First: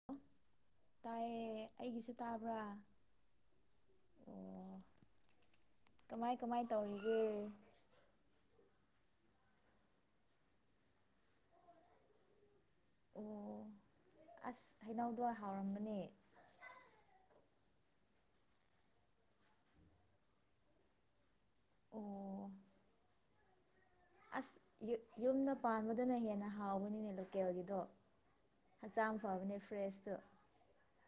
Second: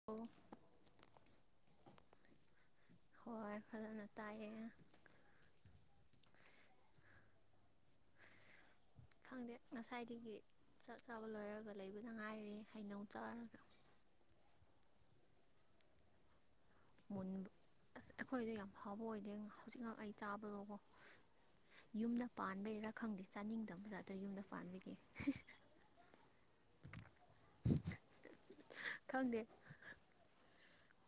[inaudible] ꯇꯥꯏꯌꯦ ꯑꯩꯒꯤꯁꯨ ꯇꯥꯕ꯭ꯔꯥ ꯍꯣꯏ ꯐꯖꯅ ꯇꯥꯏꯌꯦ ꯑꯣ ꯀꯃꯥꯏ ꯀꯃꯥꯏ ꯇꯧꯔꯤꯒꯦ ꯈꯪꯗꯦ ꯉꯁꯥꯏꯗꯒꯤ ꯆꯥꯛ ꯆꯥꯕ ꯂꯣꯏꯔꯒ ꯂꯩꯕꯅ ꯉꯥꯏꯔꯤ ꯍꯩꯅꯧ ꯆꯥꯔꯒ ꯑꯣ ꯑꯁ ꯍꯩꯅꯧꯗꯣ ꯍꯥꯎꯔꯝꯒꯅꯤ ꯃꯨꯟꯕ ꯑꯁ ꯑꯩꯈꯣꯏꯗꯣ ꯌꯥꯝ ꯍꯥꯎꯕ ꯑꯣꯏꯗꯦ ꯍꯧꯖꯤꯛ ꯉ ꯑꯩ ꯆꯥꯕꯗꯣꯀꯣ ꯌꯨꯝꯗ ꯑꯣ ꯄꯥꯟꯕꯩꯔꯥ ꯈꯪꯗꯦ ꯆꯥꯅꯤꯡꯗꯕꯕꯖꯥꯗ ꯌꯨꯝꯗ ꯑꯁ ꯄꯥꯟꯕꯒꯤ ꯌꯨ ꯌꯨꯝꯗ ꯄꯥꯟꯕꯗꯨꯅ ꯍꯦꯟꯅ ꯍꯥꯎꯕꯅꯤꯅꯦ ꯂꯣꯀꯦꯜꯒꯤꯗꯣ ꯍꯛꯆꯥꯡ ꯐꯕꯅꯦ ꯐ꯭ꯔꯦꯁꯇꯨ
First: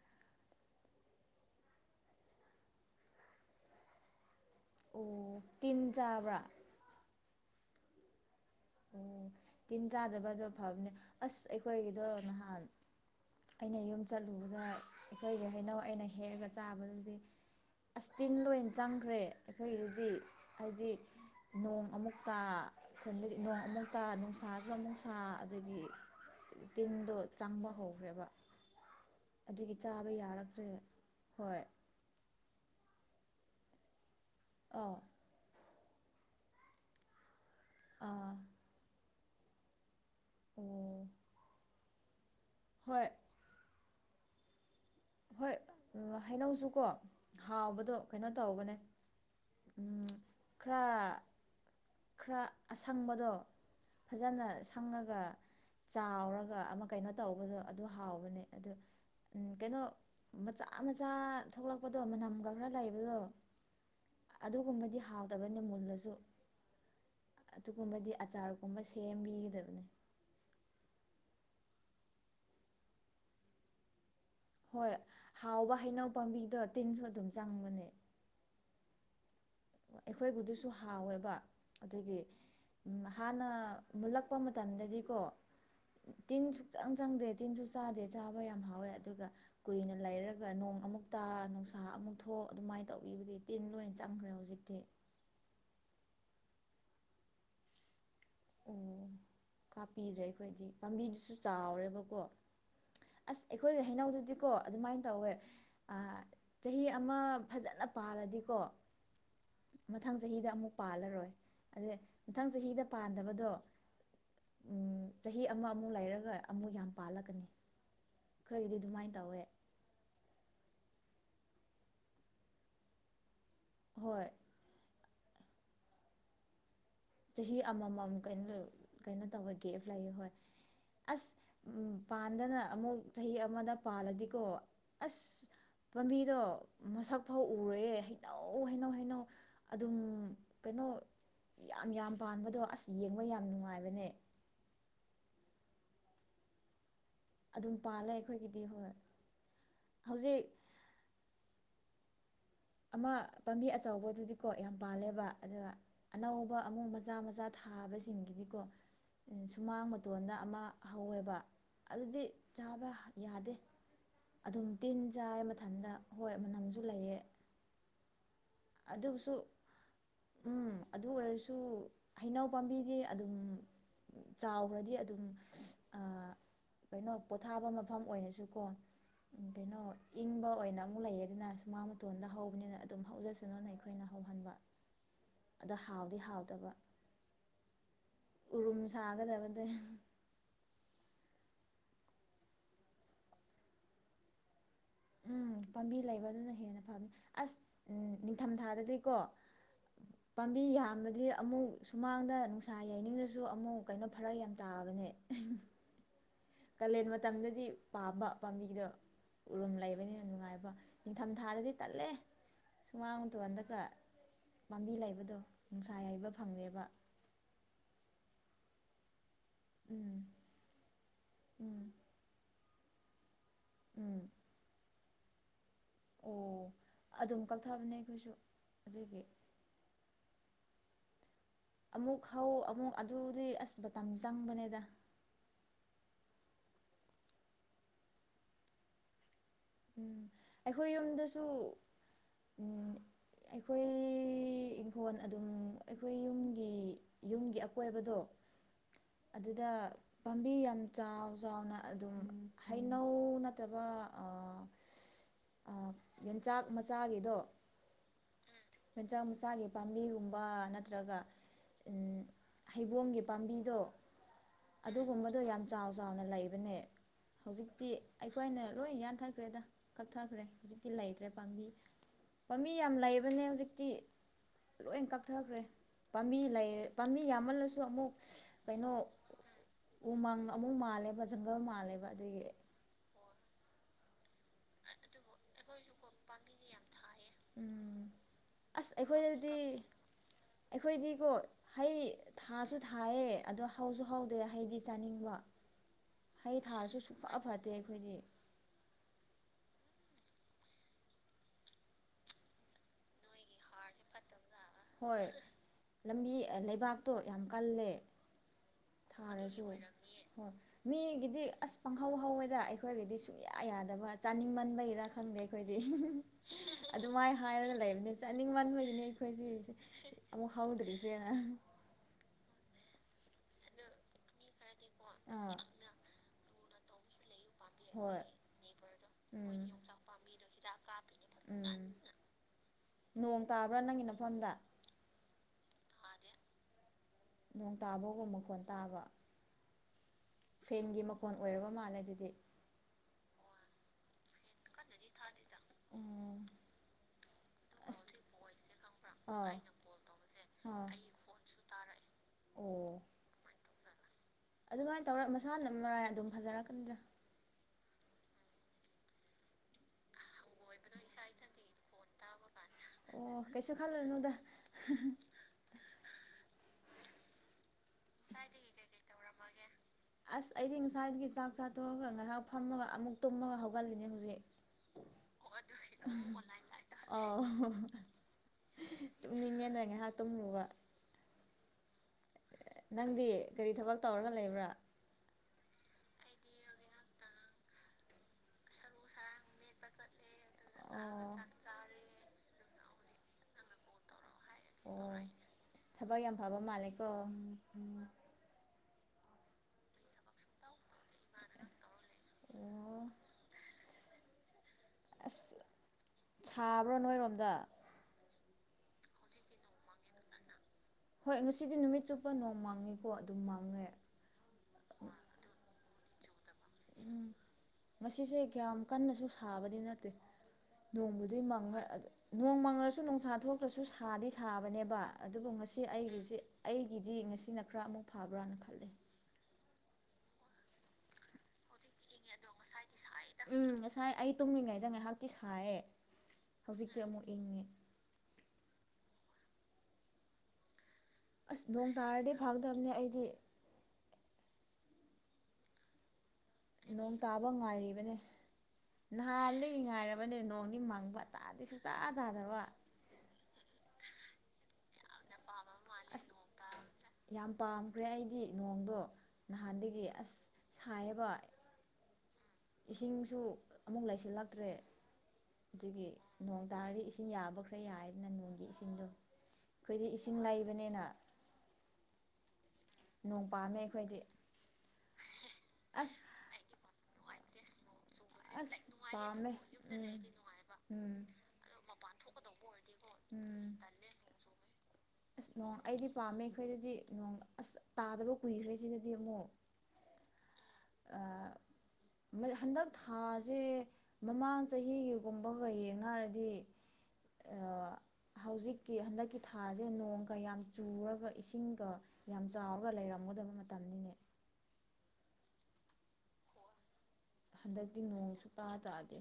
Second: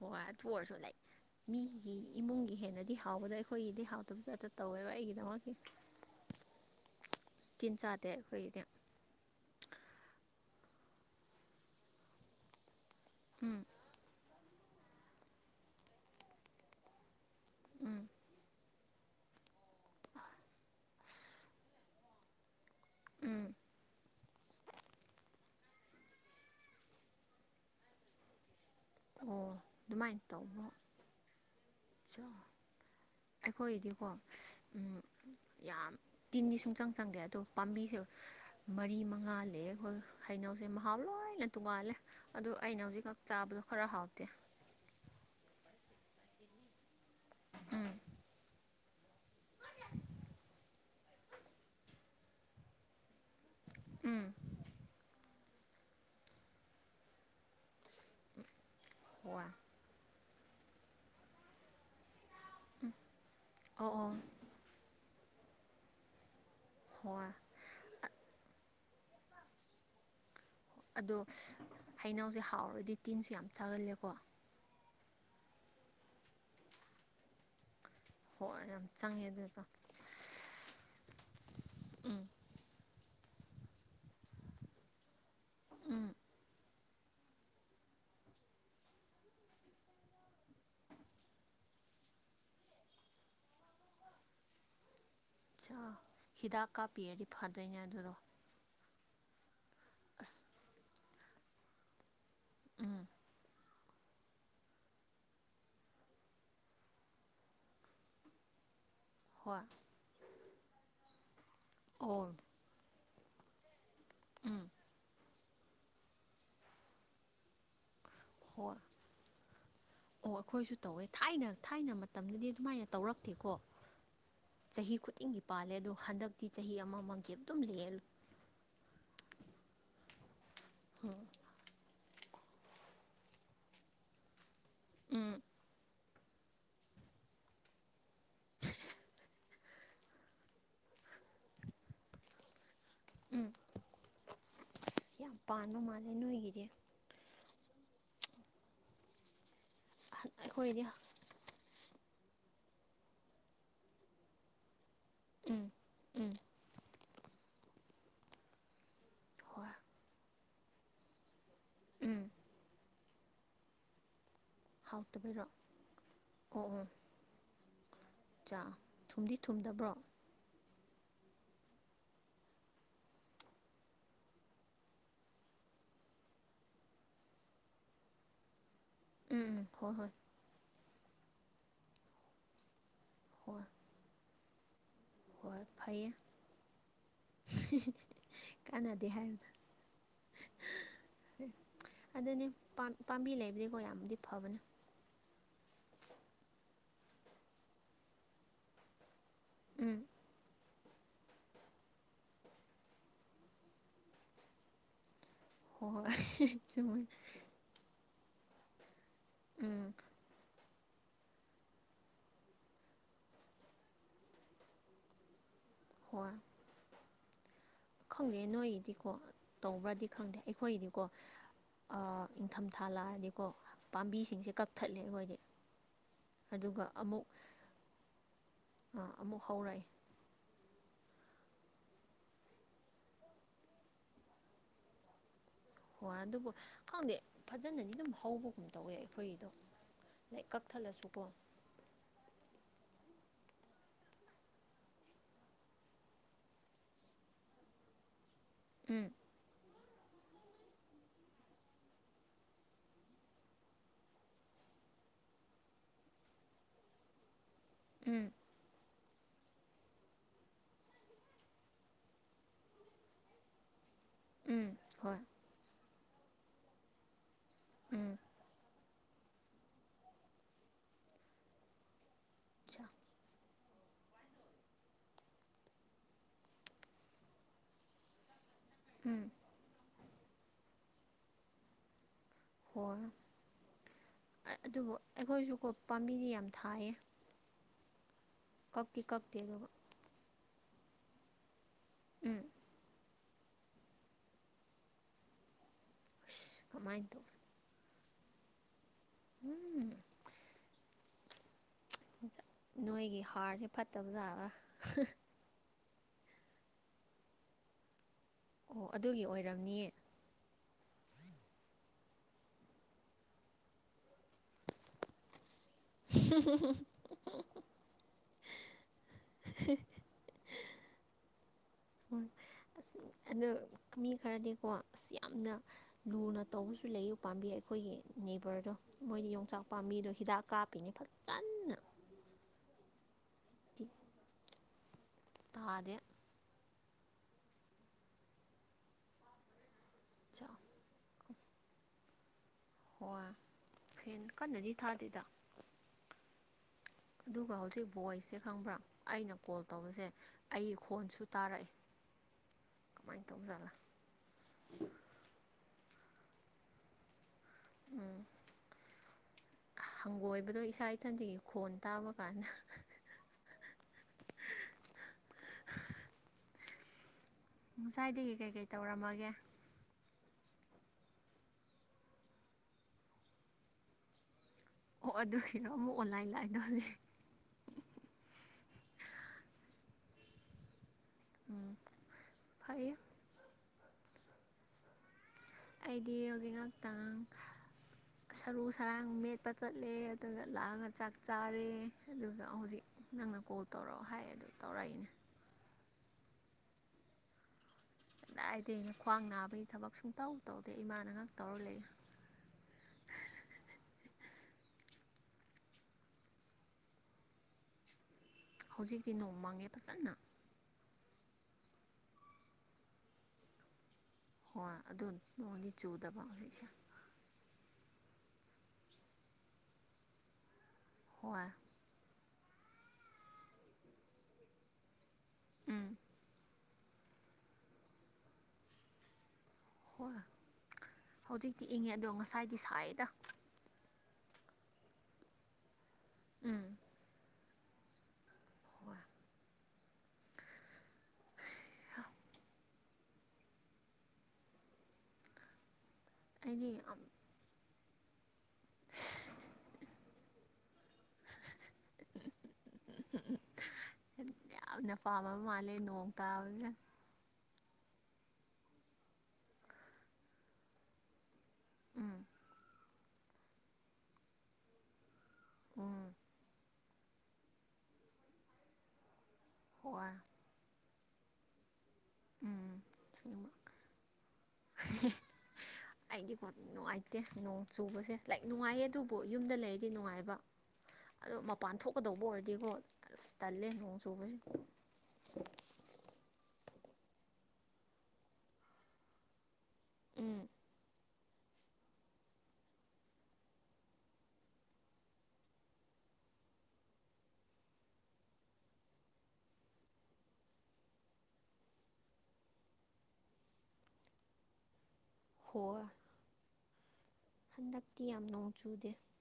ꯍ‌ꯣꯑꯑꯊꯨ ꯑꯣꯏꯔꯁꯨ ꯂꯥꯏꯛ ꯃꯤꯒꯤ ꯏꯃꯨꯡꯒꯤ ꯍꯦꯟꯅꯗꯤ ꯍꯥꯎꯕꯗꯣ ꯑꯩꯈꯣꯏꯒꯤꯗꯤ ꯍꯥꯎꯇꯕ ꯆꯠꯇ ꯇꯧꯋꯦꯕ ꯑꯣ ꯑꯩꯒꯤꯗꯃꯀꯤ ꯇꯤꯟ ꯆꯥꯕ꯭ꯔ ꯇꯤꯟ ꯆꯥꯗꯦ ꯑꯩꯈꯣꯏꯒꯤꯗꯤ ꯑꯨꯝ ꯇꯤꯟ ꯆꯥꯗꯕꯗꯣ ꯐꯕꯅꯦ ꯑꯁ ꯑꯩꯈꯣꯏꯒꯤꯗꯣ ꯅꯍꯥꯟ ꯎꯝ ꯑꯩꯅ ꯌꯨꯝ ꯆꯠꯂꯨꯕꯗ ꯑꯩꯈꯩꯒꯤ ꯍꯥꯏꯩꯅꯧ ꯑꯩꯅ ꯍꯦꯛꯑꯒ ꯆꯥꯕꯗꯨꯗꯤ ꯎꯝ ꯑꯁ ꯇꯤꯟ ꯂꯣꯏ ꯆꯪꯈ꯭ꯔꯦ ꯑꯩꯈꯣꯏꯒꯤꯗꯤ ꯍꯥꯏꯗꯤ ꯅꯣꯡ ꯑꯃꯨꯛ ꯇꯥ ꯈꯨꯟꯗꯗꯤ ꯎꯝ ꯅꯣꯡ ꯑꯃꯨꯛ ꯇꯥ ꯅꯨꯡꯁꯥꯁꯨ ꯑꯃꯨꯛꯁꯥ ꯑꯗꯒꯤ ꯇꯤꯟꯗꯣ ꯆꯪꯕ ꯍꯧꯈ꯭ꯔꯦꯕ ꯑꯣ ꯑꯗꯨꯒꯤ ꯆꯥꯕ ꯑꯗꯨꯃꯥꯏꯅ ꯇꯧꯕ ꯌꯥꯔꯛꯇ꯭ꯔꯦ ꯍꯣꯏ ꯑꯩꯈꯣꯏꯒꯤꯗꯤꯀꯣ ꯎꯝ ꯑꯥ ꯌꯥꯝ ꯇꯤꯟꯗꯤ ꯁꯨꯡꯆꯪ ꯆꯪꯗꯦ ꯑꯗꯣ ꯄꯥꯝꯕꯤꯁꯦ ꯑꯥ ꯃꯔꯤ ꯃꯪꯉꯥ ꯂꯩꯌꯦ ꯈꯣꯏ ꯍꯩꯅꯧꯁꯦ ꯃꯍꯥꯎ ꯑꯣ ꯂꯣꯏꯅ ꯇꯣꯡꯉꯥꯜꯂꯦ ꯑꯗꯨ ꯑꯩꯅ ꯍꯣꯏ ꯍꯧꯖꯤꯛꯈꯛ ꯆꯥꯕꯗꯣ ꯈꯔ ꯍꯥꯎꯇꯦ ꯍꯣꯏ ꯍꯩꯅꯧꯁꯨꯀꯣ ꯎꯝ ꯍꯥꯎꯕꯗꯣ ꯀꯩꯅꯣ ꯇꯧꯕꯅꯦ ꯎꯝ ꯈꯔ ꯈꯔ ꯑꯁꯪꯕꯗꯣ ꯎꯝ ꯐꯖꯅ ꯁꯥ ꯁꯪꯉꯒ ꯆꯥꯎꯔꯒ ꯑꯃ ꯀꯩꯅꯣ ꯇꯧꯕꯗꯣ ꯑꯗꯨ ꯍꯥꯎꯕꯅꯦ ꯑꯗꯨ ꯍꯣꯏ ꯎꯝ ꯀꯩꯅꯣ ꯃꯆꯥ ꯃꯆꯥ ꯊꯣꯛꯂꯛꯄꯗꯣ ꯃꯅꯝꯒ ꯈꯔ ꯂꯩꯕꯗꯣ ꯑꯧ ꯑꯧ ꯑꯗꯨꯒꯨꯝꯕꯗꯤ ꯍꯥꯎꯇꯕꯅꯦ ꯃꯨꯜꯂꯁꯨ ꯍꯣꯏ ꯑꯗꯨꯒꯨꯝꯕꯗꯤ ꯑꯆꯥꯔ ꯒꯨꯝꯕ ꯁꯦꯝꯕꯤꯒꯗꯕꯅꯤ ꯑꯗꯣ ꯍꯩꯅꯧꯁꯦ ꯍꯥꯎꯔꯗꯤ ꯇꯤꯟꯁꯨ ꯌꯥꯝ ꯆꯥꯒꯜꯂꯦꯀꯣ ꯍꯣꯏ ꯍꯥꯎꯕ ꯍꯩꯅꯧ ꯄꯥꯝꯕꯤꯗꯣ ꯇꯤꯟꯁꯨ ꯑꯗꯨꯝ ꯆꯪꯕꯅꯦ ꯍꯣꯏ ꯌꯥꯝ ꯆꯪꯉꯦ ꯑꯗꯨꯗꯣ ꯑꯩꯈꯣꯏꯕꯨꯗꯨꯁꯨ ꯍꯥꯎꯋꯦꯕ ꯑꯗꯨꯗꯒꯤ ꯎꯝ ꯍꯥꯟꯅ ꯃꯨꯠꯂꯛꯄ ꯃꯇꯝꯗꯗꯤꯀꯣ ꯎꯝ ꯇꯤꯟꯁꯨ ꯆꯪ ꯆꯪꯗꯦ ꯇꯤꯟꯁꯨ ꯆꯥꯗꯦ ꯆꯥꯕ ꯌꯥꯝ ꯍꯥꯎꯋꯦ ꯑꯗꯨꯒ ꯀꯨꯏꯅ ꯂꯩꯔꯒ ꯅꯣꯡ ꯑꯃꯨꯛꯇ ꯅꯨꯡꯁꯥ ꯑꯃꯨꯛ ꯊꯣꯛ ꯑꯗꯨꯃꯥꯏꯅ ꯇꯧꯕꯤꯕꯗꯤ ꯇꯤꯟ ꯂꯣꯏꯅ ꯆꯪꯈ꯭ꯔꯦ ꯍꯧꯖꯤꯛꯤ [unintelligible] ꯑꯆꯥ ꯍꯤꯗꯥꯛ ꯀꯥꯞꯄꯤꯔꯗꯤ ꯐꯥꯗꯣꯏꯅꯦ ꯑꯗꯨꯗꯣ ꯎ ꯀꯥꯞꯄꯤꯗ꯭ꯔꯦ ꯑꯁ ꯑꯩꯈꯣꯏꯗꯤ ꯄꯥꯝꯕꯤꯗꯨꯁꯨ ꯆꯥꯎꯔꯦꯕꯀꯣ ꯎꯝ ꯑꯁ ꯑꯩꯈꯣꯏꯗꯤ ꯍꯩꯅꯧꯗꯗꯤꯀꯣ ꯑꯗꯨꯃꯥꯏꯅ ꯇꯧꯋꯦ ꯆꯍꯤ ꯑꯃ ꯐꯖꯅ ꯄꯥꯜꯂꯗꯤꯀꯣ ꯍꯣꯏ ꯃꯊꯪ ꯆꯍꯤꯗ ꯑꯃꯨꯛ ꯄꯥꯜꯂꯔꯣꯏ ꯑꯗꯩ ꯑꯣ ꯃꯊꯪ ꯆꯍꯤꯗ ꯄꯥꯟꯗꯕꯗꯣ ꯎꯝ ꯆꯍꯤ ꯑꯃ ꯑꯃꯨꯛ ꯂꯩꯔꯒ ꯑꯃꯨꯛ ꯌꯥꯝ ꯄꯥꯜꯂꯛꯀꯅꯤ ꯈꯔꯒꯤꯗꯤ ꯍꯣꯏ ꯑꯗꯨꯃꯥꯏꯅ ꯇꯧꯋꯦ ꯑꯣ ꯑꯩꯈꯣꯏꯁꯨ ꯇꯧꯋꯦ ꯊꯥꯏꯅ ꯊꯥꯏꯅ ꯃꯇꯝꯗꯗꯤ ꯑꯗꯨꯃꯥꯏꯅ ꯇꯧꯔꯛꯇꯦꯀꯣ ꯍꯣꯏ ꯆꯍꯤ ꯈꯨꯗꯤꯡꯒꯤ ꯄꯥꯜꯂꯦ ꯑꯗꯣ ꯍꯟꯗꯛꯇꯤ ꯆꯍꯤ ꯑꯃꯃꯝ ꯆꯍꯤ ꯑꯃꯃꯝ ꯀꯩꯅꯣ ꯀꯩꯅꯣ ꯇꯧꯕ ꯒꯦꯞ ꯂꯩꯌꯦ ꯍꯣꯏ ꯎꯝ ꯑꯁ ꯄꯥꯟꯗꯅ ꯑꯃꯨꯛ ꯆꯍꯤ ꯑꯃꯗ ꯄꯥꯜꯂꯗꯤꯀꯣ ꯎꯝ ꯑꯁ ꯄꯥꯝꯕꯤꯗꯣ ꯃꯁꯛ ꯐꯥꯎ ꯎꯔꯣꯏꯌꯦ ꯍꯩꯅꯧ ꯍꯩꯅꯧ ꯍꯩꯅꯧ ꯑꯗꯨꯝ ꯀꯩꯅꯣ ꯌꯥꯝ ꯌꯥꯝ ꯄꯥꯟꯕꯗꯣ ꯑꯁ ꯌꯦꯡꯕ ꯌꯥꯝ ꯎꯝ ꯅꯨꯡꯉꯥꯏꯕꯅꯦ ꯑꯁ ꯌꯥꯝ ꯄꯥꯟꯕꯥ ꯃꯥꯜꯂꯦ ꯅꯣꯏꯒꯤꯗꯤ ꯑꯗꯨꯝ ꯄꯥꯜꯂꯦ ꯑꯩꯈꯣꯏꯒꯤꯗꯤ ꯍꯣꯏ ꯍꯧꯖꯤꯛ ꯑꯩꯈꯣꯏꯗꯤ ꯑꯃ ꯄꯥꯝꯕꯤ ꯑꯆꯧꯕꯗꯨꯗꯤꯀꯣ ꯌꯥꯝ ꯄꯥꯜꯂꯦꯕ ꯎꯝ ꯑꯗꯨꯒ ꯎꯝ ꯑꯅꯧ ꯀꯣ ꯑꯃꯨꯛ ꯃꯆꯥ ꯃꯆꯥ ꯊꯥꯕꯁꯤꯡꯒꯤꯗꯤꯀꯣ ꯍꯣꯏ ꯁꯨꯃꯥꯡ ꯃꯇꯣꯟꯗ ꯑꯃ ꯍꯧꯋꯦꯕ ꯎꯝ ꯑꯗꯨꯗꯤ ꯆꯥꯕ ꯌꯥꯗꯦ ꯑꯗꯨꯝ ꯇꯤꯟ ꯆꯥꯏ ꯍꯥꯎꯇꯕꯩꯔꯣ ꯃꯊꯟꯇ ꯍꯣꯏ ꯑꯣ ꯃꯅꯝꯁꯨ ꯑꯣ ꯂꯩꯌꯦ ꯆꯥ ꯑꯗꯨꯁꯨ ꯊꯨꯝꯗꯤ ꯊꯨꯝꯗꯕ꯭ꯔꯣ ꯎꯝ ꯑꯗꯨ ꯑꯣꯏꯔꯁꯨ ꯍꯩꯅꯎ ꯄꯥꯝꯕꯤꯗꯤ ꯑꯗꯨꯝ ꯆꯥꯎꯈ꯭ꯔꯗꯤ ꯑꯗꯨꯝ ꯀꯩꯅꯣ ꯄꯣꯊꯥꯕ ꯃꯐꯝ ꯑꯣꯏꯔꯁꯨꯀꯣ ꯎꯝ ꯎꯝ ꯀꯩꯅꯣ ꯍꯣꯏ ꯍꯣꯏ ꯏꯪꯕ ꯑꯣꯏꯅ ꯑꯃꯨꯛ ꯂꯩꯌꯦ ꯑꯗꯨꯅ ꯁꯨꯃꯥꯡ ꯃꯇꯣꯟꯗ ꯍꯧꯕꯅꯤꯅ ꯑꯗꯨꯝ ꯍꯧꯖ ꯍꯣꯏ ꯑꯩꯈꯣꯏꯅ ꯍꯧꯍꯟꯕ ꯍꯣꯏ ꯑꯗ ꯐꯩꯌꯦ ꯍꯥꯎꯗꯤ ꯍꯥꯎꯇꯕ ꯎꯔꯨꯝ ꯀꯥꯟꯅꯗꯦ ꯍꯥꯏꯕꯗ ꯁꯥꯒꯗꯕꯗꯤ ꯑꯗꯨꯅꯦ ꯄꯥ ꯄꯥꯝꯕꯤ ꯂꯩꯕꯅꯦꯀꯣ ꯌꯥꯝꯗꯤ ꯐꯕꯅꯦ ꯎꯝ ꯄꯥꯝꯕꯤ ꯂꯩꯕꯗꯨꯅ ꯍꯦꯟꯅ ꯐꯕꯅꯤ ꯑꯁ ꯅꯤꯡꯊꯝ ꯊꯥꯗꯗꯤꯀꯣ ꯎꯝ ꯄꯥꯝꯕꯤ ꯌꯥꯝꯕꯗꯤ ꯑꯃꯨꯛ ꯁꯨꯃꯥꯡꯗ ꯅꯨꯡꯁꯥ ꯌꯥꯩꯅꯤꯡꯔꯁꯨ ꯑꯃꯨꯛ ꯀꯩꯅꯣ ꯐꯔꯛ ꯌꯥꯝ ꯇꯥꯕꯅꯦ ꯍꯣꯏ [unintelligible] ꯀꯥꯂꯦꯟ ꯃꯇꯝꯗꯗꯤ ꯄꯥꯝꯕ ꯄꯥꯝꯕꯤꯗꯣ ꯎꯔꯨꯝ ꯎꯝ ꯂꯩꯕꯅꯤꯅ ꯅꯨꯡꯉꯥꯏꯕ ꯅꯤꯡꯊꯝ ꯊꯥꯗꯗꯤ ꯇꯜꯂꯦ ꯁꯨꯃꯥꯡ ꯃꯇꯣꯟꯗꯒ ꯄꯥꯝꯕꯤ ꯂꯩꯕꯗꯣ ꯅꯨꯡꯁꯥ ꯌꯥꯏꯕ ꯍꯣꯏ ꯐꯪꯉꯦꯕ ꯈꯪꯗꯦ ꯅꯣꯏꯒꯤꯗꯤꯀꯣ ꯇꯧꯕ꯭ꯔꯗꯤ ꯎꯝ ꯈꯪꯗꯦ ꯑꯩꯈꯣꯏꯒꯤꯗꯤꯀꯣ ꯎꯝ ꯑꯥ ꯏꯪ ꯊꯝꯊꯥꯂꯥꯛꯑꯗꯤꯀꯣ ꯎꯝ ꯄꯥꯝꯕꯤꯁꯤꯡꯁꯦ ꯀꯛꯊꯠꯂꯦ ꯑꯩꯈꯣꯏꯗꯤ ꯑꯣ ꯑꯗꯨꯒ ꯑꯃꯨꯛ ꯑꯗꯨꯝ ꯀꯛꯊꯕꯅꯦ ꯑꯩꯈꯣꯏꯁꯨ ꯑ ꯑꯗꯨꯒꯤ ꯑꯃꯨꯛ ꯍꯧꯔꯛꯏ ꯑꯃꯨꯛ ꯍꯧ ꯑꯃꯨꯛ ꯑꯗꯨꯗꯤ ꯑꯁ ꯃꯇꯝ ꯆꯪꯕꯅꯦꯗ ꯍ ꯑꯗꯨꯕꯨ ꯈꯪꯗꯦ ꯐꯖꯅꯗꯤ ꯑꯗꯨꯝ ꯍꯧꯕꯒꯨꯝ ꯇꯧꯋꯦ ꯑꯩꯈꯣꯏꯒꯤꯗꯣ ꯎꯝ [unintelligible] ꯑꯩꯈꯣꯏ ꯀꯛꯊꯠꯂꯁꯨꯀꯣ ꯌꯨꯝꯗꯁꯨ ꯎꯝ, ꯑꯩꯈꯣꯏ ꯑꯩ ꯏꯪꯈꯣꯜ ꯑꯗꯨꯝ ꯑꯩꯈꯣꯏ ꯌꯨꯝꯒꯤ ꯌꯨꯝꯒꯤ ꯑꯀꯣꯏꯕꯗꯣ ꯎꯝ ꯑꯗꯨꯗ ꯄꯥꯝꯕꯤ ꯌꯥꯝ ꯆꯥꯎ ꯆꯥꯎꯅ ꯑꯗꯨꯝ ꯍꯩꯅꯧ ꯅꯠꯇꯕ ꯑ ꯑ ꯌꯟꯆꯥꯛ ꯃꯆꯥꯒꯤꯗꯣ ꯎꯝ ꯃꯆꯥ ꯃꯆꯥꯒꯤ ꯄꯥꯝꯕꯤꯒꯨꯝꯕ ꯅꯠꯇ꯭ꯔꯒ ꯎꯝ ꯍꯩꯕꯣꯡꯒꯤ ꯄꯥꯝꯕꯤꯗꯣ ꯎꯝ ꯍꯣꯏ ꯑꯗꯨꯒꯨꯝꯕꯗꯣ ꯌꯥꯝ ꯆꯥꯎ ꯆꯥꯎꯅ ꯂꯩꯕꯅꯦ ꯍꯧꯖꯤꯛꯇꯤ ꯎꯝ ꯑꯩꯈꯣꯏꯅ ꯂꯣꯏ ꯌꯥꯟꯊꯈ꯭ꯔꯦꯗ ꯀꯛꯊꯈ꯭ꯔꯦ ꯍꯧꯖꯤꯛꯇꯤ ꯂꯩꯇ꯭ꯔꯦ ꯄꯥꯝꯕꯤ ꯄꯥꯝꯕꯤ ꯆꯥ ꯌꯥꯝ ꯂꯩꯕꯅꯦ ꯍꯧꯖꯤꯛꯇꯤ [inaudible] ꯂꯣꯏ ꯀꯛꯊꯈ꯭ꯔꯦ ꯄꯥꯝꯕꯤ ꯂꯩꯔ ꯄꯥꯝꯕꯤ ꯌꯥꯝꯃꯜꯂꯁꯨ ꯑꯃꯨꯛ ꯀꯩꯅꯣ ꯎꯝ ꯎꯃꯪ ꯑꯃꯨꯛ ꯃꯥꯜꯂꯦꯕ ꯖꯪꯒꯜ ꯃꯥꯜꯂꯦꯕ ꯑꯗꯨꯒꯤ ꯍꯣꯏ ꯑꯗꯨꯕꯨ ꯑꯩꯈꯣꯏꯁꯨꯀꯣ ꯄꯥꯝꯕꯤꯗꯤ ꯌꯥꯝ ꯊꯥꯏꯌꯦ ꯎꯝ ꯑꯁ ꯀꯛꯇꯤ ꯀꯛꯇꯦ ꯑꯩꯈꯣꯏꯗꯗꯤ ꯑꯗꯨꯒ ꯑꯩꯈꯣꯏꯗꯤꯀꯣ ꯍꯩ ꯎꯝ ꯊꯥꯁꯨ ꯊꯥꯏꯌꯦ ꯑꯗꯣ ꯍꯧꯁꯨ ꯍꯧꯗꯦ ꯍꯩꯗꯤ ꯆꯥꯅꯤꯡꯕ ꯍꯩ ꯑꯁ ꯊꯥꯔꯁꯨ ꯀꯃꯥꯏꯅ ꯇꯧꯁꯦ ꯁꯨꯡꯐ ꯐꯠꯇꯦ ꯑꯩꯈꯣꯏꯗꯤ ꯎꯝ ꯅꯣꯏꯒꯤ ꯍꯥꯔꯁꯦ ꯐꯠꯇꯕꯖꯥꯔꯥ ꯍꯣꯏ ꯂꯝꯕꯤ ꯂꯩꯕꯥꯛꯇꯣ ꯌꯥꯝ ꯀꯜꯂꯦ ꯑꯣ ꯑꯗꯨꯒꯤ ꯊꯥꯔꯁꯨ ꯑꯣꯏꯔꯝꯅꯤꯌꯦ ꯍꯣꯏ ꯃꯤꯒꯤꯗꯤ ꯑꯁ ꯄꯪꯍꯧ ꯍꯧꯋꯦꯗ ꯑꯩꯈꯣꯏꯒꯤꯗꯤ ꯁꯨꯡꯌꯥ ꯌꯥꯗꯕ ꯆꯥꯅꯤꯡꯃꯟꯕꯩꯔꯥ ꯈꯪꯗꯦ ꯑꯩꯈꯣꯏꯗꯤ ꯑꯗꯨꯃꯥꯏꯅ ꯍꯥꯏꯔꯒ ꯂꯩꯕꯅꯦ ꯆꯠꯅꯤꯡꯕ ꯍꯣꯏꯒꯤꯅꯤ ꯑꯩꯈꯣꯏꯁꯤꯁꯦ ꯑꯃꯨꯛ ꯍꯧꯗ꯭ꯔꯤꯁꯦꯅ [unintelligible] ꯑꯁ ꯑꯗꯨ ꯃꯤ ꯈꯔꯗꯤꯀꯣ ꯑꯁ ꯌꯥꯝꯅ ꯂꯨꯅ ꯇꯧꯕꯁꯨ ꯂꯩꯌꯦ ꯎ ꯄꯥꯝꯕꯤ ꯑꯩꯈꯣꯏꯒꯤ ꯍꯣꯏ ꯅꯦꯕꯔꯗꯣ ꯃꯣꯏꯗꯤ ꯌꯣꯡꯆꯥꯛ ꯄꯥꯝꯕꯤꯗꯣ ꯍꯤꯗꯥꯛ ꯀꯥꯞꯄꯤꯅꯦ ꯐꯖꯟ ꯎꯝ ꯅꯣꯡ ꯇꯥꯕ꯭ꯔ ꯅꯪꯒꯤ ꯅꯐꯝꯗ ꯇꯥꯗꯦ ꯅꯣꯡ ꯇꯥꯕꯒꯨꯝ ꯃꯈꯣꯟ ꯇꯥꯕ ꯆꯥꯛꯑꯣ ꯐꯦꯟꯒꯤ ꯃꯈꯣꯟ ꯑꯣꯏꯔꯕ ꯃꯥꯥꯜꯂꯦ ꯑꯗꯨꯗꯤ ꯍꯣꯏ ꯐꯦꯟ ꯀꯟꯅꯗꯤ ꯊꯥꯗꯦꯗ ꯎꯝ ꯑꯗꯨꯒ ꯍꯧꯖꯤꯛ ꯚꯣꯏꯁꯁꯦ ꯈꯪꯕ꯭ꯔ ꯑꯩꯅ ꯀꯣꯜ ꯇꯧꯕꯁꯦ ꯑꯩ ꯈꯣꯟꯁꯨ ꯇꯥꯔꯛꯑꯦ ꯑꯣ ꯀꯃꯥꯏ ꯇꯧꯖꯥꯠꯂ ꯑꯗꯨꯃꯥꯏꯅ ꯇꯧꯔꯦ ꯃꯁꯥꯅ ꯃꯔꯥꯏ ꯑꯗꯨꯝ ꯐꯖꯔꯛꯀꯅꯤꯗ ꯎꯝ ꯍꯪꯒꯣꯏꯕꯗꯣ ꯏꯁꯥ ꯏꯊꯟꯇꯒꯤ ꯈꯣꯟ ꯇꯥꯕ ꯀꯥꯟꯗ ꯑꯣ ꯀꯩꯁꯨ ꯈꯜꯂꯨꯅꯨꯗ ꯉꯁꯥꯏꯗꯒꯤ ꯀꯩꯀꯩ ꯇꯧꯔꯝꯃꯒꯦ ꯑꯁ ꯑꯩꯗꯤ ꯉꯁꯥꯏꯗꯒꯤ ꯆꯥꯛ ꯆꯥꯊꯣꯛꯑꯒ ꯉꯥꯏꯍꯥꯛ ꯐꯝꯃꯒ ꯑꯃꯨꯛ ꯇꯨꯝꯃꯒ ꯍꯧꯒꯠꯂꯤꯅꯦ ꯍꯧꯖꯤꯛ ꯑꯣ ꯑꯗꯨꯒꯤꯔꯣ ꯑꯃꯨꯛ ꯑꯣꯟꯂꯥꯏꯟ ꯂꯥꯛꯏꯗꯣ ꯍꯧꯖꯤꯛ ꯑꯧ ꯇꯨꯝꯅꯤꯡꯉꯦꯅ ꯉꯥꯏꯍꯥꯛ ꯇꯨꯝꯃꯨꯕ ꯎꯝ ꯐꯩ ꯅꯪꯗꯤ ꯀꯔꯤ ꯊꯕꯛ ꯇꯧꯔꯒ ꯂꯩꯕ꯭ꯔ ꯑꯩꯗꯤ ꯍꯧꯖꯤꯛ ꯉꯥꯛꯇꯪ ꯁꯔꯨ ꯁꯔꯥꯡ ꯃꯦꯠꯄ ꯆꯠꯂꯦ ꯑꯗꯨꯒ ꯂꯥꯛꯑꯒ ꯆꯥꯛ ꯆꯥꯔꯦ ꯑꯗꯨꯒ ꯍꯧꯖꯤꯛ ꯅꯪꯅ ꯀꯣꯜ ꯇꯧꯔꯛꯑꯣ ꯍꯥꯏ ꯑꯗꯨ ꯇꯧꯔꯛꯏꯅꯦ ꯊꯕꯛ ꯌꯥꯝ ꯐꯕ ꯃꯥꯜꯂꯦꯀꯣ ꯀꯗꯥꯏꯗꯩ ꯑꯩꯅ ꯈ꯭ꯋꯥꯡ ꯅꯥꯕꯒꯤ ꯊꯕꯛ ꯁꯨꯡꯇꯧ ꯇꯧꯗꯦ ꯏꯃꯥꯅ ꯉꯥꯛ ꯇꯧꯔ ꯂꯩ ꯑꯣ ꯑꯁ ꯁꯥꯕ꯭ꯔꯣ ꯅꯣꯏꯔꯣꯝꯗ ꯍꯧꯖꯤꯛꯇꯤ ꯅꯣꯡ ꯃꯥꯡꯉꯦ ꯐꯖꯅ ꯍꯣꯏ ꯉꯁꯤꯗꯤ ꯅꯨꯃꯤꯠ ꯆꯨꯞꯄ ꯅꯣꯡ ꯃꯪꯉꯤꯀꯣ ꯑꯗꯨꯝ ꯃꯪꯉꯦ ꯍꯣꯏ ꯑꯗꯨ ꯅꯣꯡꯗꯤ ꯆꯨꯗꯕ ꯍꯧꯖꯤꯛꯁꯦ ꯎꯝ ꯉꯁꯤꯁꯦ ꯀꯌꯥꯝ ꯀꯟꯅꯁꯨ ꯁꯥꯕꯗꯤ ꯅꯠꯇꯦ ꯅꯣꯡꯕꯨꯗꯤ ꯍꯣꯏ ꯃꯪꯉ ꯑꯗꯨ ꯅꯣꯡ ꯃꯪꯉꯁꯨ ꯅꯨꯡꯁꯥ ꯊꯣꯛꯇ꯭ꯔꯁꯨ ꯁꯥꯗꯤ ꯁꯥꯕꯅꯦꯕ ꯑꯗꯨꯕꯨ ꯉꯁꯤ ꯎꯝ ꯑꯩꯒꯤꯁꯤ ꯑꯩꯒꯤꯗꯤ ꯉꯁꯤꯅ ꯈꯔ ꯑꯃꯨꯛ ꯐꯕ꯭ꯔꯅ ꯈꯜꯂꯤ ꯍꯣꯏ ꯍꯧꯖꯤꯛꯇꯤ ꯏꯪꯉꯦ ꯑꯗꯣ ꯉꯁꯥꯏꯗꯤ ꯁꯥꯏꯌꯦꯗ ꯎꯝ ꯉꯁꯥꯏ ꯑꯩ ꯇꯨꯝꯔꯤꯉꯩꯗ ꯉꯥꯏꯍꯥꯛꯇꯤ ꯁꯥꯏꯌꯦ ꯎꯝ ꯍꯧꯖꯤꯛꯇꯤ ꯑꯃꯨꯛ ꯏꯪꯉꯦ ꯍꯣꯏ ꯑꯁꯣꯡ ꯇꯔꯗꯤ ꯅꯤ ꯑꯩꯗꯤ ꯅꯣꯡ ꯑꯩꯅꯦ ꯇꯥꯕ ꯉꯥꯏꯔꯤꯕꯅꯦ ꯅꯍꯥꯟꯗꯒꯤ ꯉꯥꯏꯔꯕꯅꯦ ꯅꯣꯡꯗꯤ ꯃꯥꯡ ꯋꯥ ꯇꯥꯗꯤ ꯁꯨꯡꯇꯥ ꯇꯥꯗꯕ ꯎ ꯎ ꯌꯥꯝꯅ ꯄꯥꯝꯃꯕ ꯃꯥꯜꯂꯦ ꯅꯣꯡ ꯇꯥꯕꯁꯦ ꯌꯥꯝ ꯄꯥꯝꯈ꯭ꯔꯦ ꯑꯩꯗꯤ ꯅꯣꯡꯗꯣ ꯅꯍꯥꯟꯗꯒꯤ ꯑꯁ ꯁꯥꯏꯑꯕ ꯎꯝ ꯏꯁꯤꯡꯁꯨ ꯑꯃꯨꯛ ꯂꯩꯁꯤꯜꯂꯛꯇ꯭ꯔꯦ ꯎꯝ ꯑꯗꯨꯗꯒꯤ ꯅꯣꯡ ꯇꯔꯗꯤ ꯏꯁꯤꯡ ꯌꯥꯕ ꯈꯔ ꯌꯥꯏꯗꯅ ꯅꯣꯡꯒꯤ ꯏꯁꯤꯡꯗꯣ ꯑꯩꯈꯣꯏꯗꯤ ꯍꯣꯏ ꯏꯁꯤꯡ ꯂꯩꯕꯅꯤꯅ ꯎꯝ ꯅꯣꯡ ꯁꯦꯡꯕ ꯄꯥꯝꯃꯦ ꯑꯩꯈꯣꯏꯗꯤ ꯑꯁ ꯑꯩꯗꯤꯀꯣ ꯅꯨꯡꯉꯥꯏꯇꯦ ꯅꯣꯡ ꯆꯨꯕꯁꯦ ꯂꯥꯏꯀ ꯑꯁ ꯅꯨꯡꯉꯥꯏꯌꯦ ꯑꯗꯨꯕꯨ ꯄꯥꯝꯃꯦ ꯌꯨꯝꯗ ꯂꯩꯔꯗꯤ ꯎꯝ ꯅꯨꯡꯉꯥꯏꯕ ꯎꯝ ꯑꯗꯣ ꯃꯄꯥꯟ ꯊꯣꯛꯀꯗꯧꯕ ꯑꯣꯏꯔꯗꯤꯀꯣ ꯑꯁ ꯎꯝ ꯇꯜꯂꯦ ꯅꯣꯡ ꯆꯨꯕꯁꯦ ꯑꯁ ꯅꯣꯡ ꯑꯩꯗꯤ ꯄꯥꯝꯃꯦ ꯑꯩꯈꯣꯏꯗꯗꯤ ꯅꯣꯡ ꯑꯁ ꯇꯥꯗꯕ ꯀꯨꯏꯈ꯭ꯔꯦ ꯁꯤꯗꯗꯤ ꯑꯃꯨꯛ ꯎꯝ [inaudible] ꯍꯟꯗꯛ ꯊꯥꯁꯦ ꯃꯃꯥꯡ ꯆꯍꯤꯒꯤꯒꯨꯝꯕ ꯍꯣꯏ ꯌꯦꯡꯅꯔꯗꯤ [unintelligible] ꯍꯧꯖꯤꯛꯀꯤ ꯍꯟꯗꯛꯀꯤ ꯊꯥꯁꯦ ꯅꯣꯡꯒ ꯌꯥꯝ ꯆꯨꯔꯒ ꯏꯁꯤꯡꯒ ꯌꯥꯝ ꯆꯥꯎꯔꯒ ꯂꯩꯔꯝꯒꯗꯕ ꯃꯇꯝꯅꯤꯅꯦ ꯍꯣꯋꯥ ꯍꯟꯗꯛꯇꯤ ꯌꯥꯝ ꯅꯣꯡꯁꯨ ꯅꯣꯡ ꯀꯥ ꯆꯨꯗꯦ ꯇꯥꯗꯦ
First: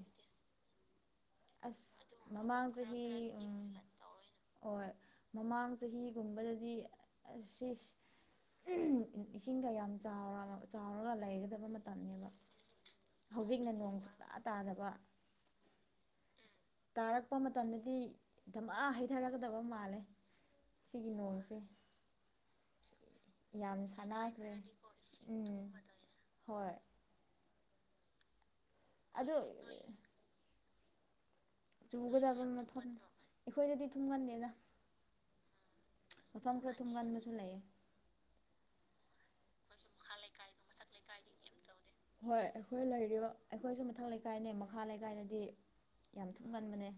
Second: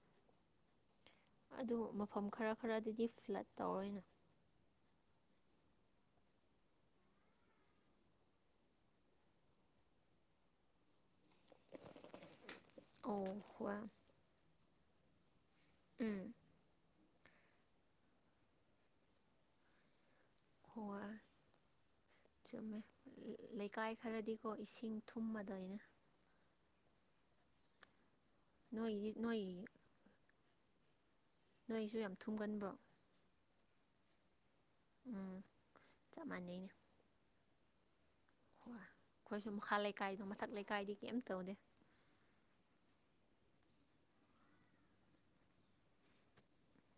ꯑꯗꯨ ꯑꯁ ꯃꯐꯝ ꯈꯔ ꯃꯃꯥꯡ ꯆꯍꯤ ꯈꯔꯗꯗꯤ ꯐ꯭ꯂꯠ ꯇꯧꯔꯦꯅ ꯍꯣꯏ ꯃꯃꯥꯡ ꯆꯍꯤꯒꯨꯝꯕꯗꯗꯤ ꯑꯁꯤ ꯏꯁꯤꯡꯒ ꯌꯥꯝ ꯆꯥꯎꯔꯒ ꯆꯥꯎꯔꯒ ꯂꯩꯒꯗꯕ ꯃꯇꯝꯅꯤꯕ ꯑꯣ ꯍꯧꯖꯤꯛꯅ ꯍꯣꯏ ꯅꯣꯡ ꯁꯨꯡꯇꯥ ꯇꯥꯗꯕ ꯎꯝ ꯇꯥꯔꯛꯄ ꯃꯇꯝꯗꯗꯤ ꯙꯃꯥ ꯍꯩꯊꯔꯛꯀꯗꯕ ꯃꯥꯜꯂꯦ ꯍꯣꯏ ꯁꯤꯒꯤ ꯅꯣꯡꯁꯦ ꯆꯨꯝꯃꯦ ꯌꯥꯝ ꯂꯩꯀꯥꯏ ꯈꯔꯗꯤꯀꯣ ꯁꯥꯟꯅꯈ꯭ꯔꯦ ꯏꯁꯤꯡ ꯎꯝ ꯊꯨꯝꯃꯗꯣꯏꯅꯦ ꯍꯣꯏ ꯅꯣꯏꯒꯤ ꯑꯗꯨ ꯅꯣꯏ ꯅꯣꯏꯁꯨ ꯌꯥꯝ ꯆꯨꯒꯗꯕ ꯊꯨꯝꯒꯟꯕ꯭ꯔꯣ ꯃꯐꯝꯗꯣ ꯑꯩꯈꯣꯏꯗꯗꯤ ꯊꯨꯡꯒꯟꯗꯦꯗ ꯎꯝ ꯆꯞ ꯃꯐꯝ ꯃꯥꯟꯅꯩꯅꯦ ꯈꯔ ꯊꯨꯝꯒꯟꯕꯁꯨ ꯂꯩꯌꯦ ꯍꯣꯏ ꯑꯩꯈꯣꯏꯁꯨ ꯃꯈꯥ ꯂꯩꯀꯥꯏꯗꯣ ꯃꯊꯛ ꯂꯩꯀꯥꯏꯗꯤ ꯀꯩꯝꯇꯧꯗꯦ ꯍꯣꯏ ꯑꯩꯈꯣꯏ ꯂꯩꯔꯤꯕ ꯑꯩꯈꯣꯏꯁꯨ ꯃꯊꯛ ꯂꯩꯀꯥꯏꯅꯦ ꯃꯈꯥ ꯂꯩꯀꯥꯏꯅꯗꯤ ꯌꯥꯝ ꯊꯨꯝ ꯉꯟꯕꯅꯦ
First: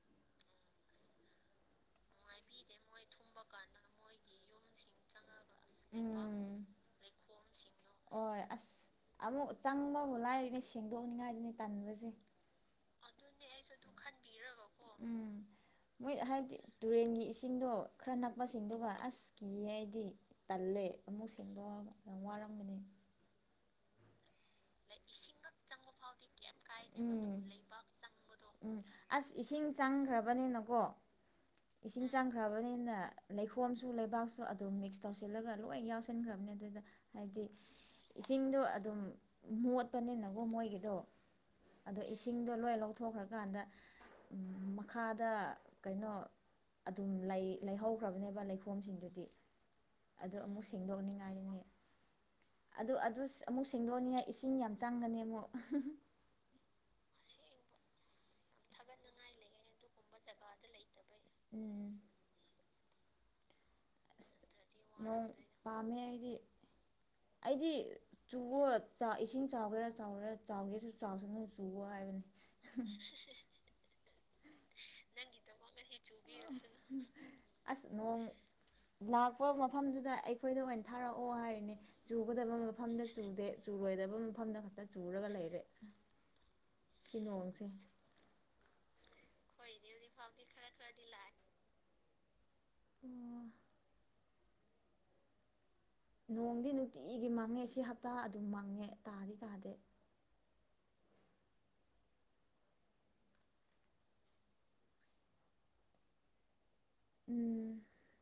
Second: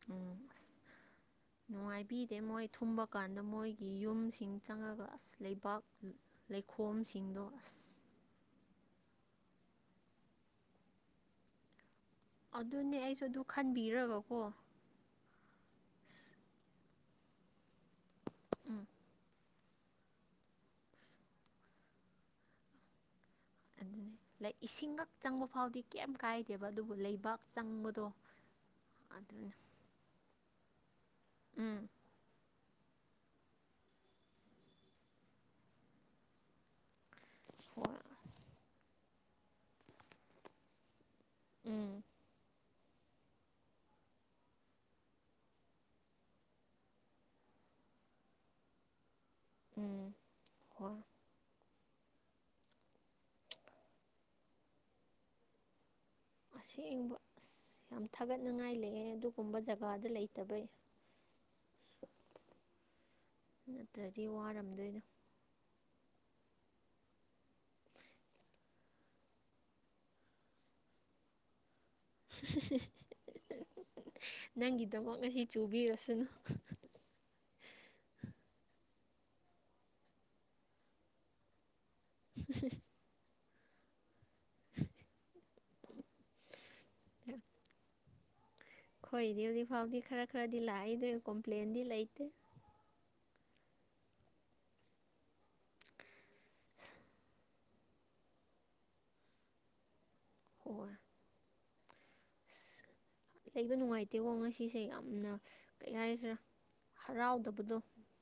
ꯎꯝ ꯑ [inaudible] ꯅꯨꯡꯉꯥꯏꯕꯤꯗꯦ ꯃꯣꯏ ꯊꯨꯝꯕ ꯀꯥꯟꯗ ꯃꯣꯏꯒꯤ ꯌꯨꯝꯁꯤꯡ ꯆꯪꯉꯒ ꯑꯁ ꯂꯩ ꯄꯥꯛ ꯂꯩꯈꯣꯝꯁꯤꯡꯗꯣ ꯑꯁ ꯍꯣꯏ ꯑꯁ ꯑꯃꯨꯛ ꯆꯪꯕꯕꯨ ꯂꯥꯏꯔꯤꯅꯦ ꯁꯦꯡꯗꯣꯛꯅꯤꯡꯉꯥꯏꯗꯨꯅꯦ ꯇꯟꯕꯁꯦ ꯑꯗꯨꯅꯦ ꯑꯩꯁꯨ ꯑꯗꯨ ꯈꯟꯕꯤꯔꯒꯀꯣ ꯎꯝ ꯃꯣꯏ ꯑꯁ ꯍꯥꯏꯕꯗꯤ ꯇꯨꯔꯦꯟꯒꯤ ꯏꯁꯤꯡꯗꯣ ꯈꯔ ꯅꯛꯄꯁꯤꯡꯗꯨꯒ ꯑꯁ ꯀꯤꯌꯦ ꯑꯩꯗꯤ ꯇꯜꯂꯦ ꯑꯁ ꯑꯃꯨꯛ ꯁꯦꯡꯗꯣꯛꯑꯒ ꯌꯥꯝ ꯋꯥꯔꯝꯒꯅꯤ ꯂꯥꯏꯛ ꯏꯁꯤꯡꯒꯛ ꯆꯪꯕ ꯐꯥꯎꯗꯤ ꯀꯩꯝ ꯀꯥꯏꯗꯦꯕ ꯑꯗꯨꯕꯨ ꯂꯩꯕꯥꯛ ꯆꯪꯕꯗꯣ ꯎꯝ ꯑꯁ ꯑꯗꯨꯅ ꯏꯁꯤꯡ ꯆꯪꯈ꯭ꯔꯕꯅꯤꯅꯀꯣ ꯎꯝ ꯏꯁꯤꯡ ꯆꯪꯈ꯭ꯔꯕꯅꯤꯅ ꯂꯩꯈꯣꯝꯁꯨ ꯂꯩꯕꯥꯛꯁꯨ ꯑꯗꯨꯝ ꯃꯤꯛꯁ ꯇꯧꯁꯤꯜꯂꯒ ꯂꯣꯏ ꯌꯥꯎꯁꯟꯈ꯭ꯔꯕꯅꯤ ꯑꯗꯨꯗ ꯍꯥꯏꯕꯗꯤ ꯍꯣꯏ ꯏꯁꯤꯡꯗꯣ ꯑꯗꯨꯝ ꯃꯣꯠꯄꯅꯤꯅꯀꯣ ꯃꯣꯏꯒꯤꯗꯣ ꯎꯝ ꯑꯗꯣ ꯏꯁꯤꯡꯗꯣ ꯂꯣꯏ ꯂꯧꯊꯣꯛ ꯊꯣꯛꯈ꯭ꯔꯀꯥꯟꯗ ꯃꯈꯥꯗ ꯀꯩꯅꯣ ꯑꯗꯨꯝ ꯂꯩ ꯂꯩꯍꯧꯈ꯭ꯔꯕꯅꯦꯕ ꯂꯩꯈꯣꯝꯁꯤꯡꯗꯨꯗꯤ ꯎꯝ ꯑꯗꯨ ꯑꯃꯨꯛ ꯍꯣꯏ ꯁꯦꯡꯗꯣꯛꯅꯤꯡꯉꯥꯏꯅꯤ ꯑꯗꯨ ꯑꯗꯨ ꯑꯃꯨꯛ ꯁꯦꯡꯗꯣꯛꯑꯅꯤꯡꯉꯥꯏ ꯏꯁꯤꯡ ꯌꯥꯝ ꯆꯪꯒꯅꯤ ꯑꯃꯨꯛ ꯑꯁꯦꯡꯕ ꯑꯁ ꯌꯥꯝ ꯊꯥꯒꯠꯅꯤꯡꯉꯥꯏ ꯂꯩꯑꯦ ꯑꯗꯨꯒꯨꯝꯕ ꯖꯒꯥꯗ ꯂꯩꯇꯕꯩ ꯎꯝ ꯅꯠꯇ꯭ꯔꯗꯤ ꯑꯁ ꯋꯥꯔꯝꯗꯣꯏꯗꯨ ꯅꯣꯡ ꯄꯥꯝꯃꯦ ꯑꯩꯗꯤ ꯑꯩꯗꯤ ꯆꯨꯑꯣ ꯏꯁꯤꯡ ꯆꯥꯎꯒꯦꯔꯥ ꯆꯥꯎꯒꯦꯔꯥ ꯆꯥꯎꯒꯦꯁꯨ ꯆꯥꯎꯁꯅꯨ ꯆꯨ ꯋꯥ ꯍꯥꯏꯕꯅꯤ [unintelligible] ꯅꯪꯒꯤꯗꯃꯛ ꯉꯁꯤ ꯆꯨꯕꯤꯔꯁꯅꯨ ꯑꯁ ꯅꯣꯡ ꯂꯥꯛꯄ ꯃꯐꯝꯗꯨꯗ ꯑꯩꯈꯣꯏꯗ ꯑꯣꯏꯅ ꯊꯥꯔꯛꯑꯣ ꯍꯥꯏꯔꯤꯅꯦ ꯆꯨꯒꯗꯕ ꯃꯐꯝꯗ ꯆꯨꯗꯦ ꯆꯨꯔꯣꯏꯗꯕ ꯃꯐꯝꯗ ꯈꯛꯇ ꯆꯨꯔꯒ ꯂꯩꯔꯦ ꯁꯤ ꯅꯣꯡꯁꯦ ꯈꯣꯏꯗꯤ ꯍꯧꯖꯤꯛ ꯐꯥꯎꯗꯤ ꯈꯔ ꯈꯔꯗꯤ ꯂꯥꯛꯏ ꯑꯗꯨ ꯀꯣꯝꯄ꯭ꯂꯦꯟꯗꯤ ꯂꯩꯇꯦ ꯑꯣ ꯅꯣꯡꯗꯤ ꯅꯨꯡꯇꯤꯒꯤ ꯃꯥꯡꯉꯦ ꯁꯤ ꯍꯞꯇꯥ ꯑꯗꯨꯝ ꯃꯥꯡꯉꯦ ꯇꯥꯗꯤ ꯇꯥꯗꯦ ꯍꯣꯏ ꯑꯁ ꯂꯩꯕ ꯅꯨꯡꯉꯥꯏꯇꯦꯀꯣ ꯉꯁꯤꯁꯦ ꯌꯥꯝꯅ ꯀꯩ ꯍꯥꯏꯔꯤꯁꯤꯔꯥ ꯎꯝ ꯍꯔꯥꯎꯗꯕꯗꯣ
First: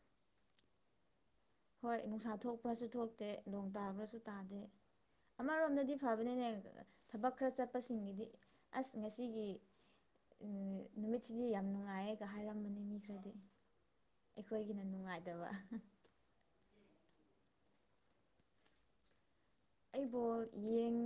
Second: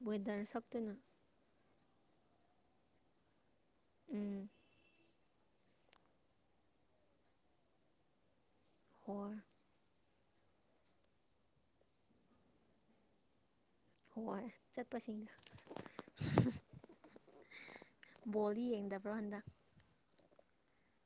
ꯋꯦꯗꯔ ꯁꯛꯇꯨꯅ ꯍꯣꯏ ꯅꯨꯡꯁꯥ ꯊꯣꯛꯄ꯭ꯔꯁꯨ ꯊꯣꯛꯇꯦ ꯅꯣꯡ ꯇꯥꯕ꯭ꯔꯁꯨ ꯎꯝ ꯇꯥꯗꯦ ꯑꯃꯔꯣꯝꯗꯗꯤ ꯐꯕꯅꯤꯅꯦ ꯊꯕꯛ ꯈꯔ ꯆꯠꯄꯁꯤꯡꯒꯤꯗꯤ ꯑꯁ ꯍꯣꯏ ꯉꯁꯤꯒꯤ ꯅꯨꯃꯤꯠꯁꯤꯗꯤ ꯌꯥꯝ ꯅꯨꯡꯉꯥꯏꯌꯦꯒ ꯍꯥꯏꯔꯝꯕꯅꯤ ꯃꯤ ꯈꯔꯗꯤ ꯍꯣꯏ ꯑꯩꯈꯣꯏꯒꯤꯅ ꯆꯠꯄꯁꯤꯡꯗꯣ ꯅꯨꯡꯉꯥꯏꯇꯕ ꯕꯣꯜꯗꯤ ꯌꯦꯡꯗꯕ꯭ꯔꯣ ꯍꯟꯗꯛ ꯑꯩ ꯕꯣꯜ ꯌꯦꯡ